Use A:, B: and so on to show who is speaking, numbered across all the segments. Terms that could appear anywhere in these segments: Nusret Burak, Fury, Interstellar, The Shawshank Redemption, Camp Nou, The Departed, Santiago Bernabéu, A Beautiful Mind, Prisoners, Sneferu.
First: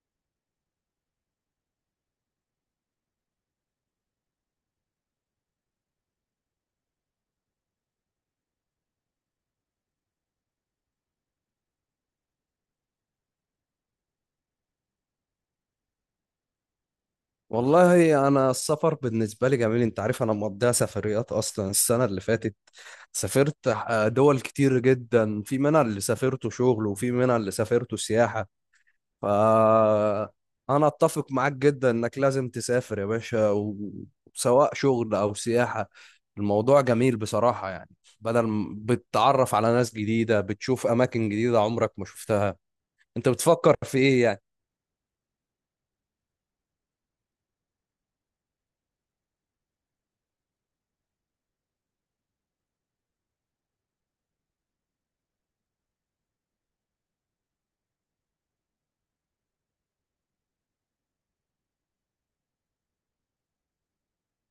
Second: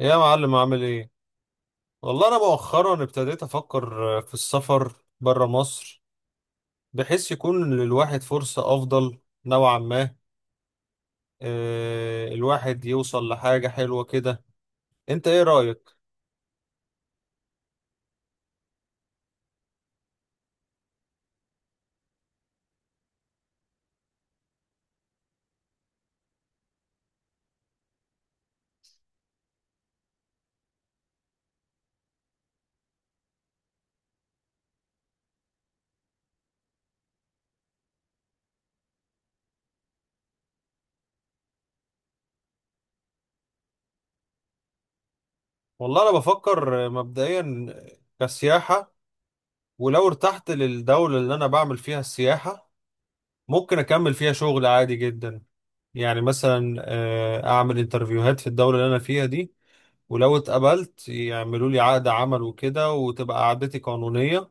A: يا معلم، عامل ايه؟ والله انا مؤخرا ابتديت افكر في السفر برا مصر، بحيث يكون للواحد فرصة افضل نوعا ما. الواحد يوصل لحاجة حلوة كده. انت ايه رأيك؟
B: والله انا السفر بالنسبه لي جميل. انت عارف انا مقضيها سفريات اصلا. السنه اللي فاتت سافرت دول كتير جدا، في منها اللي سافرته شغل وفي منها اللي سافرته سياحه. ف انا اتفق معاك جدا انك لازم تسافر يا باشا، سواء شغل او سياحه. الموضوع جميل بصراحه، بدل ما بتتعرف على ناس جديده بتشوف اماكن جديده عمرك ما شفتها. انت بتفكر في ايه يعني؟
A: والله انا بفكر مبدئيا كسياحة، ولو ارتحت للدولة اللي انا بعمل فيها السياحة ممكن اكمل فيها شغل عادي جدا. يعني مثلا اعمل انترفيوهات في الدولة اللي انا فيها دي، ولو اتقبلت يعملوا لي عقد عمل وكده وتبقى قعدتي قانونية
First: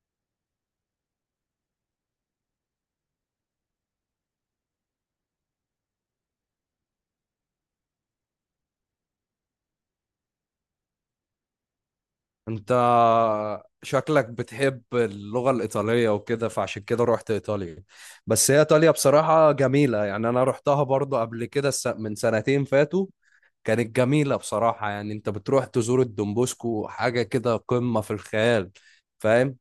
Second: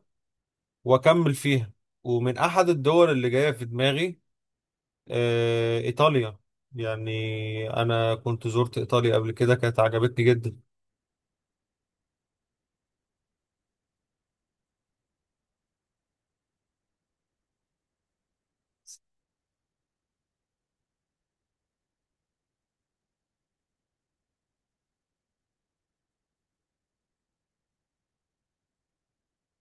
A: وأكمل فيها. ومن أحد الدول اللي جاية في دماغي إيطاليا. يعني أنا كنت زرت إيطاليا قبل كده، كانت عجبتني جدا.
B: انت شكلك بتحب اللغة الإيطالية وكده، فعشان كده رحت إيطاليا. بس هي إيطاليا بصراحة جميلة، يعني أنا رحتها برضو قبل كده من سنتين فاتوا. كانت جميلة بصراحة. يعني انت بتروح تزور الدومبوسكو، حاجة كده قمة في الخيال، فاهم؟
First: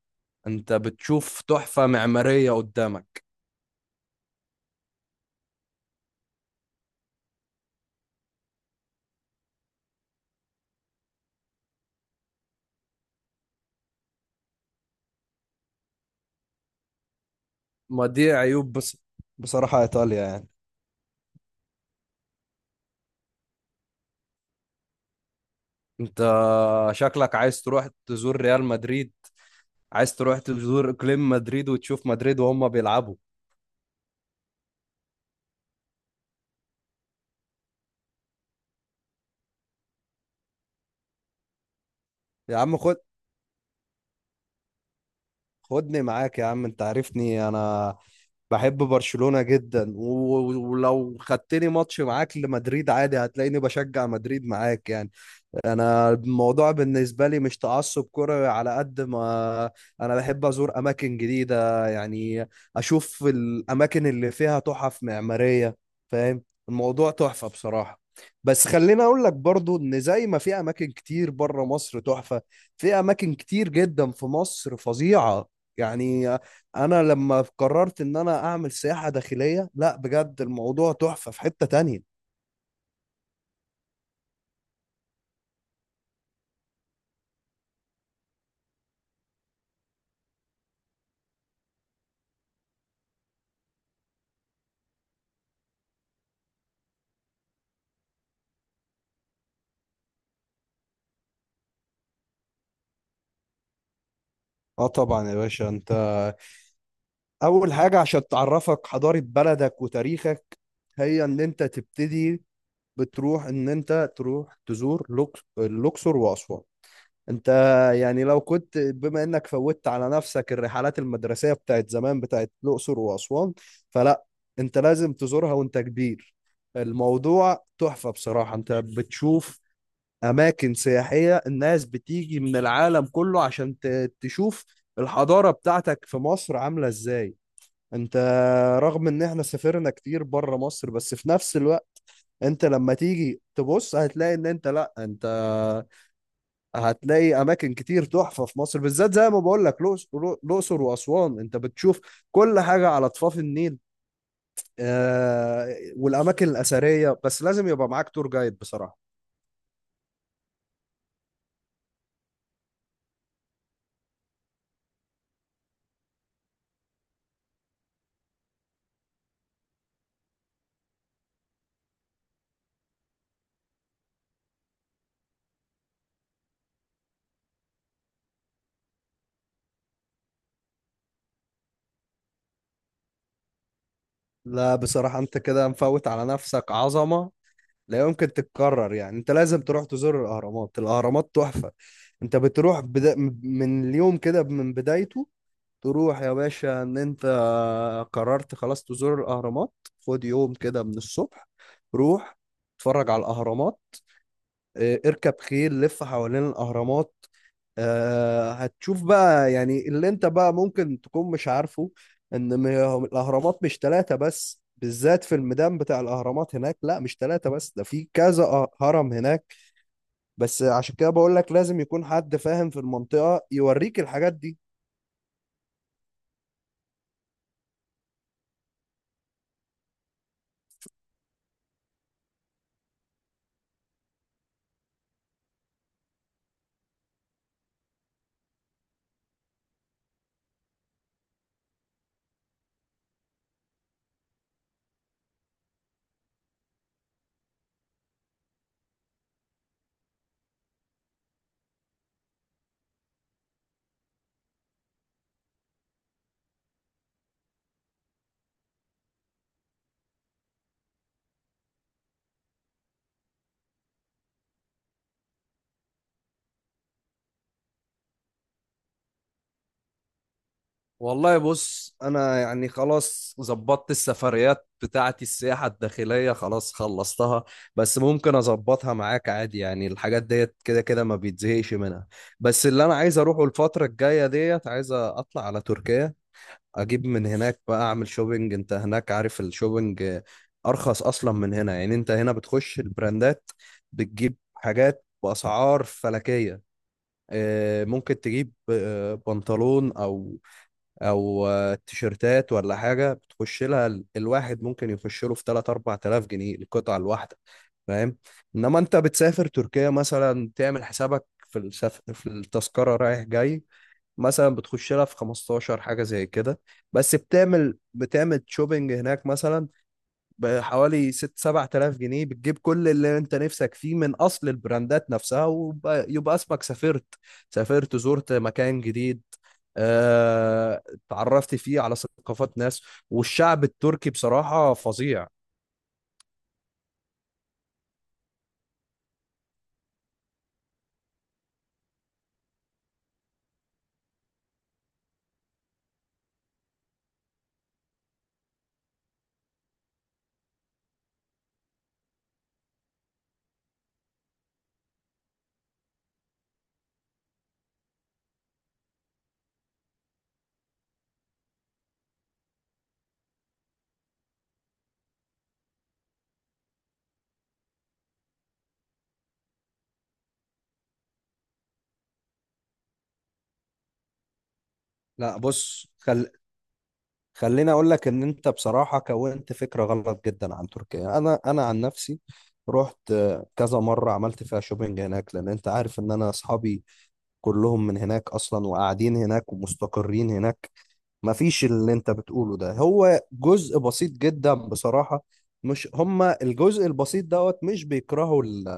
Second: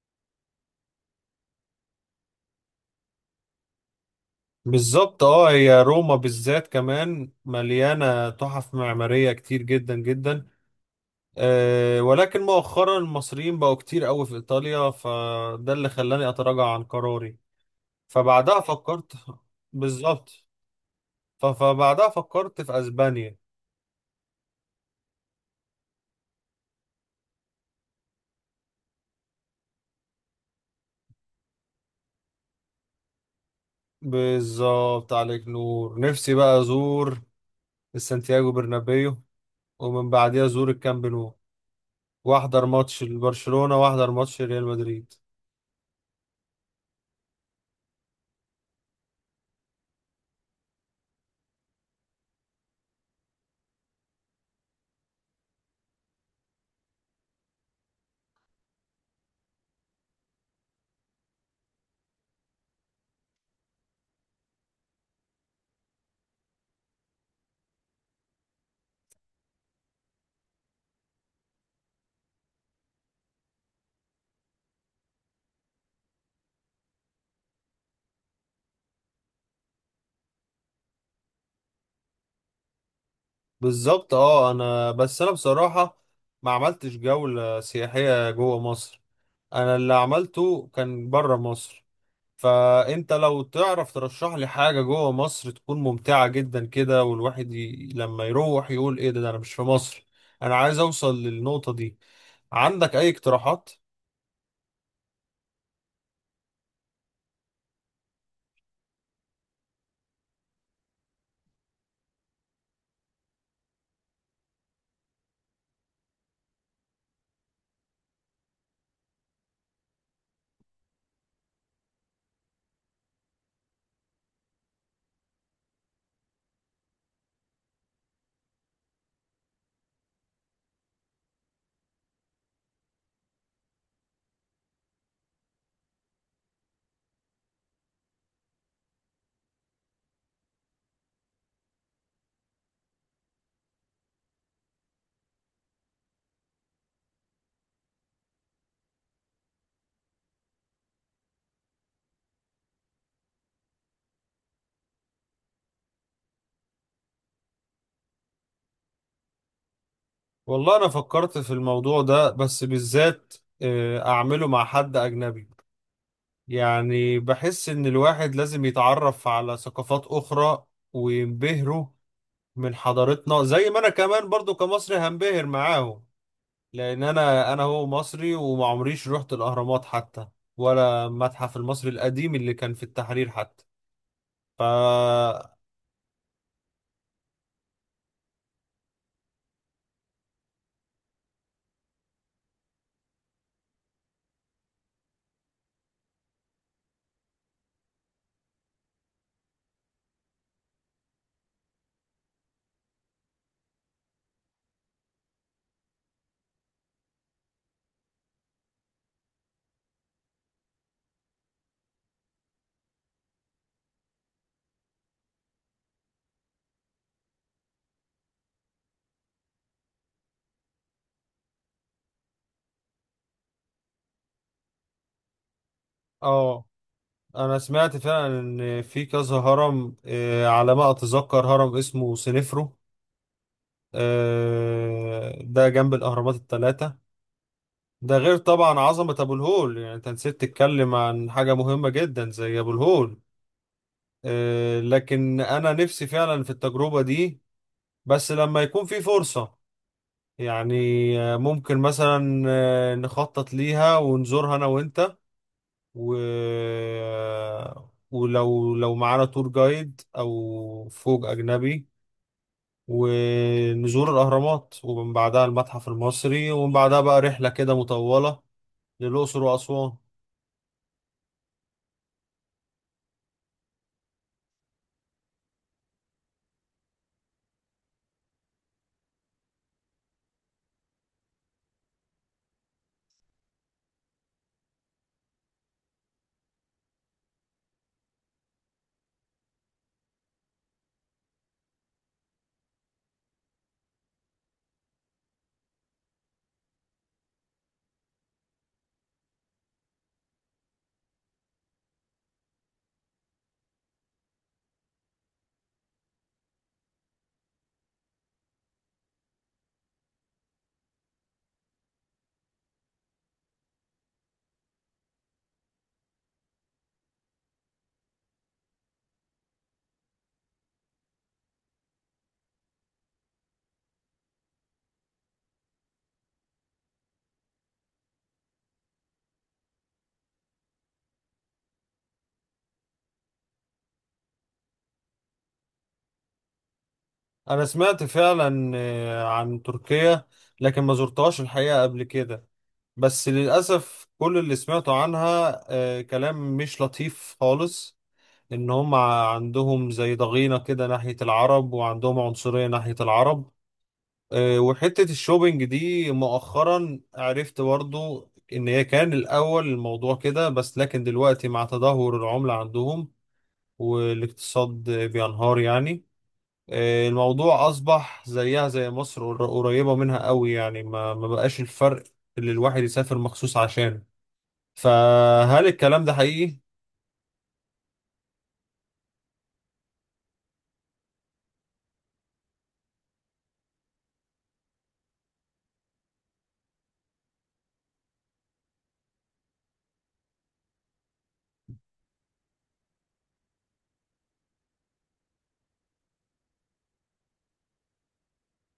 B: انت بتشوف تحفة معمارية قدامك.
A: بالظبط، هي روما بالذات كمان مليانة تحف معمارية كتير جدا جدا. ولكن مؤخرا المصريين بقوا كتير قوي في إيطاليا، فده اللي خلاني أتراجع عن قراري.
B: ما دي
A: فبعدها
B: عيوب بس،
A: فكرت.
B: بصراحة إيطاليا
A: بالظبط.
B: يعني.
A: فبعدها فكرت في اسبانيا.
B: انت شكلك عايز تروح تزور ريال مدريد، عايز تروح تزور اقليم مدريد وتشوف مدريد وهم بيلعبوا.
A: بالظبط، عليك نور. نفسي بقى ازور السانتياغو برنابيو، ومن بعديها ازور الكامب نو،
B: يا
A: واحضر
B: عم خد،
A: ماتش لبرشلونة واحضر ماتش ريال مدريد.
B: خدني معاك يا عم. انت عارفني انا بحب برشلونة جدا، ولو خدتني ماتش معاك لمدريد عادي، هتلاقيني بشجع مدريد معاك يعني. انا الموضوع بالنسبه لي مش تعصب كروي، على قد ما انا بحب ازور اماكن جديده يعني، اشوف الاماكن اللي فيها تحف معماريه، فاهم؟ الموضوع تحفه بصراحه. بس خليني اقول لك برضو ان زي ما في اماكن كتير بره مصر تحفه، في اماكن كتير جدا في مصر فظيعه. يعني انا لما قررت ان انا اعمل سياحه داخليه، لا بجد الموضوع تحفه في حته تانية.
A: بالظبط. اه انا بس انا بصراحة ما عملتش جولة سياحية جوه مصر، انا اللي عملته كان بره مصر. فانت لو تعرف ترشح لي حاجة جوه مصر تكون ممتعة جدا كده، والواحد لما يروح يقول ايه ده، ده انا مش في مصر. انا عايز اوصل للنقطة دي. عندك اي اقتراحات؟
B: اه طبعا يا باشا. انت اول حاجة عشان تعرفك حضارة بلدك وتاريخك، هي ان انت تبتدي بتروح ان انت تروح تزور الاقصر واسوان. انت يعني لو كنت، بما انك فوتت على نفسك الرحلات المدرسية بتاعت زمان بتاعت الاقصر واسوان، فلا، انت لازم تزورها وانت كبير. الموضوع تحفة بصراحة. انت بتشوف اماكن سياحية الناس بتيجي من العالم كله عشان تشوف الحضارة بتاعتك في مصر عاملة ازاي. انت رغم ان احنا سافرنا كتير بره مصر، بس في نفس الوقت انت لما تيجي تبص هتلاقي ان انت، لا انت هتلاقي اماكن كتير تحفة في مصر، بالذات زي ما بقول لك الاقصر واسوان. انت بتشوف كل حاجة على ضفاف النيل والاماكن الاثرية، بس لازم يبقى معاك تور جايد بصراحة.
A: والله انا فكرت في الموضوع ده بس بالذات اعمله مع حد اجنبي. يعني بحس ان الواحد لازم يتعرف على ثقافات اخرى وينبهروا من حضارتنا زي ما انا كمان برضو كمصري هنبهر معاهم. لان انا هو مصري وما عمريش رحت الاهرامات حتى، ولا المتحف المصري القديم اللي كان في التحرير حتى.
B: لا بصراحة
A: فا
B: انت كده مفوت على نفسك عظمة لا يمكن تتكرر. يعني انت لازم تروح تزور الاهرامات. الاهرامات تحفة. انت بتروح من اليوم كده من بدايته. تروح يا باشا ان انت قررت خلاص تزور الاهرامات. خد يوم كده من الصبح، روح اتفرج على الاهرامات. اه، اركب خيل لف حوالين الاهرامات. هتشوف بقى يعني اللي انت بقى ممكن تكون مش عارفه، ان الاهرامات مش ثلاثة بس. بالذات في الميدان بتاع الاهرامات هناك، لا مش ثلاثة بس، ده في كذا هرم هناك. بس عشان كده بقول لك لازم يكون حد فاهم في المنطقة يوريك الحاجات دي.
A: اه، انا سمعت فعلا ان في كذا هرم، على ما اتذكر هرم اسمه سنفرو، ده جنب الاهرامات الثلاثه. ده غير طبعا عظمه ابو الهول، يعني انت نسيت تتكلم عن حاجه مهمه جدا زي ابو الهول. لكن انا نفسي فعلا في التجربه دي بس لما يكون في فرصه. يعني ممكن مثلا نخطط ليها ونزورها انا وانت، و... آه، ولو معانا تور جايد او فوج اجنبي ونزور الاهرامات، ومن بعدها المتحف المصري، ومن بعدها بقى رحلة كده مطولة للاقصر واسوان.
B: والله بص انا يعني خلاص ظبطت السفريات بتاعتي. السياحة الداخلية خلاص خلصتها، بس ممكن اظبطها معاك عادي يعني، الحاجات ديت كده كده ما بيتزهقش منها. بس اللي انا عايز اروحه الفترة الجاية ديت، عايز اطلع على تركيا اجيب من هناك، بقى اعمل شوبينج. انت هناك عارف الشوبينج ارخص اصلا من هنا. يعني انت هنا بتخش البراندات بتجيب حاجات باسعار فلكية. ممكن تجيب بنطلون او تيشيرتات ولا حاجه، بتخش لها الواحد ممكن يخش له في 3 4000 جنيه القطعه الواحده، فاهم؟ انما انت بتسافر تركيا مثلا، تعمل حسابك في في التذكره رايح جاي مثلا، بتخش لها في 15 حاجه زي كده. بس بتعمل شوبينج هناك مثلا بحوالي 6 7000 جنيه، بتجيب كل اللي انت نفسك فيه من اصل البراندات نفسها، ويبقى اسمك سافرت، سافرت زرت مكان جديد، آه، اتعرفت فيه على ثقافات ناس. والشعب التركي بصراحة فظيع.
A: انا سمعت فعلا عن تركيا، لكن ما زرتهاش الحقيقة قبل كده. بس للأسف كل اللي سمعته عنها كلام مش لطيف خالص، ان هم عندهم زي ضغينة كده ناحية العرب وعندهم عنصرية ناحية العرب. وحتة الشوبينج دي مؤخرا عرفت برضو ان هي كان الاول الموضوع كده، بس لكن دلوقتي مع تدهور العملة عندهم والاقتصاد بينهار يعني، الموضوع اصبح زيها زي مصر، قريبة منها قوي، يعني ما بقاش الفرق اللي الواحد يسافر مخصوص عشان.
B: لا
A: فهل
B: بص
A: الكلام ده
B: خل...
A: حقيقي؟
B: خليني اقول لك ان انت بصراحة كونت فكرة غلط جدا عن تركيا. انا عن نفسي رحت كذا مرة، عملت فيها شوبينج هناك، لان انت عارف ان انا اصحابي كلهم من هناك اصلا وقاعدين هناك ومستقرين هناك. مفيش اللي انت بتقوله ده، هو جزء بسيط جدا بصراحة. مش هما الجزء البسيط دوت مش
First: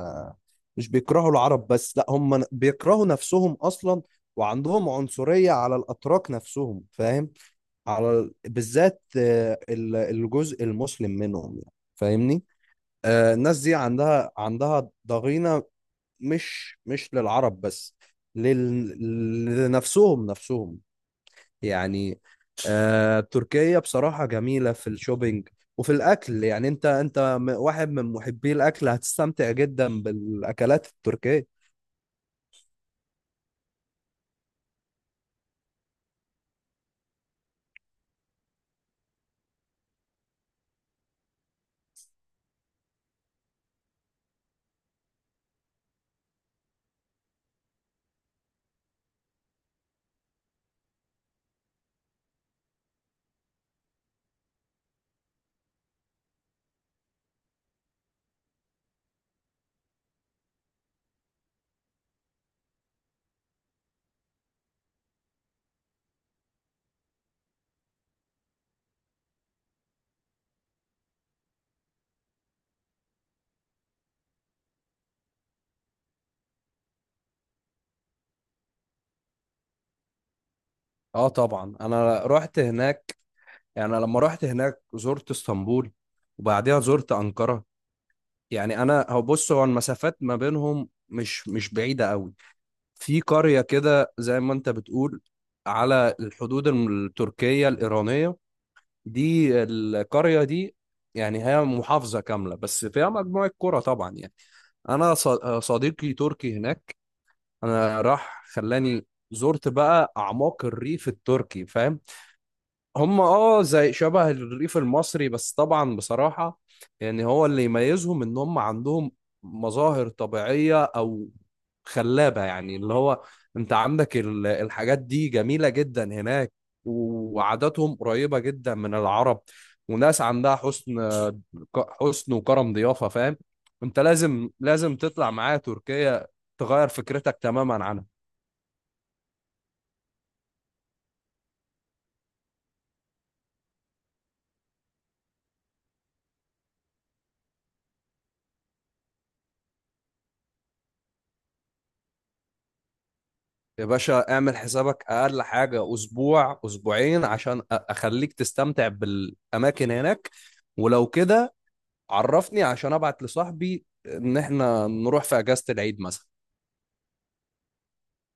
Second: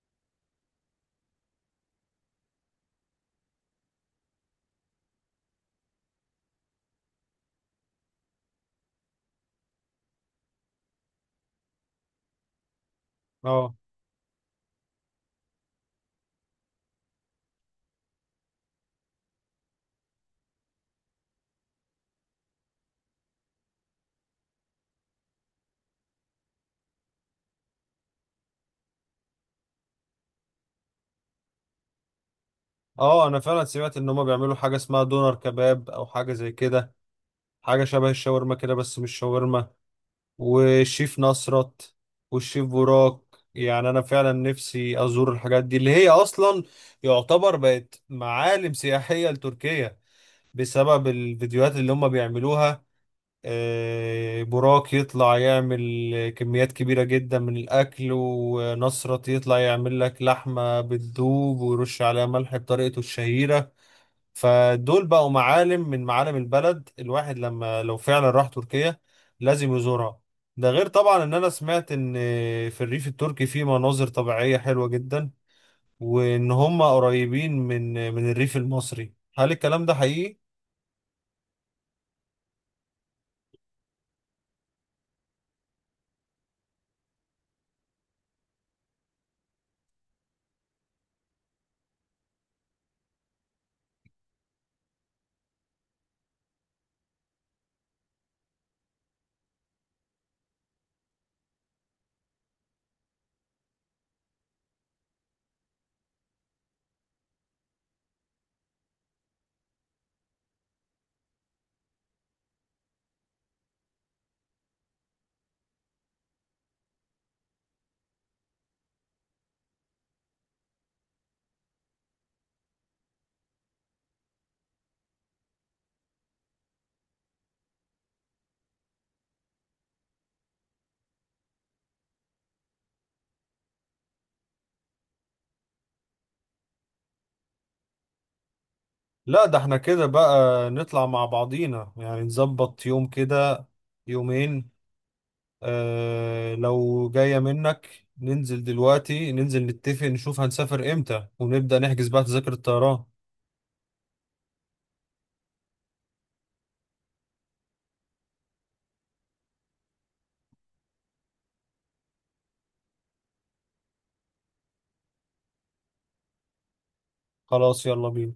B: مش بيكرهوا العرب بس، لا هما بيكرهوا نفسهم اصلا. وعندهم عنصرية على الاتراك نفسهم، فاهم؟ على بالذات الجزء المسلم منهم، يعني فاهمني؟ الناس
A: اه،
B: دي عندها ضغينة، مش مش للعرب بس، لنفسهم نفسهم يعني. آه تركيا بصراحة جميلة في الشوبينج وفي الأكل. يعني أنت، واحد من محبي الأكل، هتستمتع جدا بالأكلات التركية.
A: اه، انا فعلا سمعت ان هم بيعملوا حاجه اسمها دونر كباب او حاجه زي كده، حاجه شبه الشاورما كده بس مش شاورما، والشيف نصرت والشيف براك. يعني انا فعلا نفسي ازور الحاجات دي اللي هي اصلا يعتبر بقت معالم سياحيه لتركيا بسبب الفيديوهات اللي هم بيعملوها. براك يطلع يعمل كميات كبيرة جدا من الأكل، ونصرت يطلع يعمل لك لحمة بتدوب ويرش عليها ملح بطريقته الشهيرة. فدول بقوا معالم من معالم البلد، الواحد لما لو فعلا راح تركيا لازم يزورها. ده غير طبعا ان انا سمعت ان في الريف التركي في مناظر طبيعية حلوة جدا، وان هم قريبين من الريف المصري. هل الكلام ده حقيقي؟
B: اه طبعا انا رحت هناك. يعني لما رحت هناك زرت اسطنبول وبعديها زرت انقره. يعني انا هو بص، هو المسافات ما بينهم مش مش بعيده قوي. في قريه كده، زي ما انت بتقول، على الحدود التركيه الايرانيه، دي القرية دي. يعني هي محافظة كاملة بس فيها مجموعة كرة طبعا يعني. أنا ص- صديقي تركي هناك. أنا راح خلاني زرت بقى أعماق الريف التركي، فاهم؟ هم اه زي شبه الريف المصري، بس طبعا بصراحة يعني هو اللي يميزهم ان هم عندهم مظاهر طبيعية او خلابة، يعني اللي هو انت عندك الحاجات دي جميلة جدا هناك. وعاداتهم قريبة جدا من العرب، وناس عندها حسن، وكرم ضيافة، فاهم؟ انت لازم تطلع معايا تركيا تغير فكرتك تماما عنها.
A: لا، ده احنا كده بقى نطلع مع بعضينا، يعني نظبط يوم كده، يومين. اه، لو جاية منك ننزل دلوقتي، ننزل نتفق نشوف هنسافر امتى ونبدأ نحجز بقى تذاكر الطيران.
B: يا باشا اعمل حسابك اقل حاجه اسبوع اسبوعين عشان اخليك تستمتع بالاماكن هناك. ولو كده، عرفني عشان ابعت لصاحبي ان احنا نروح في اجازه العيد مثلا.
A: خلاص، يلا بينا.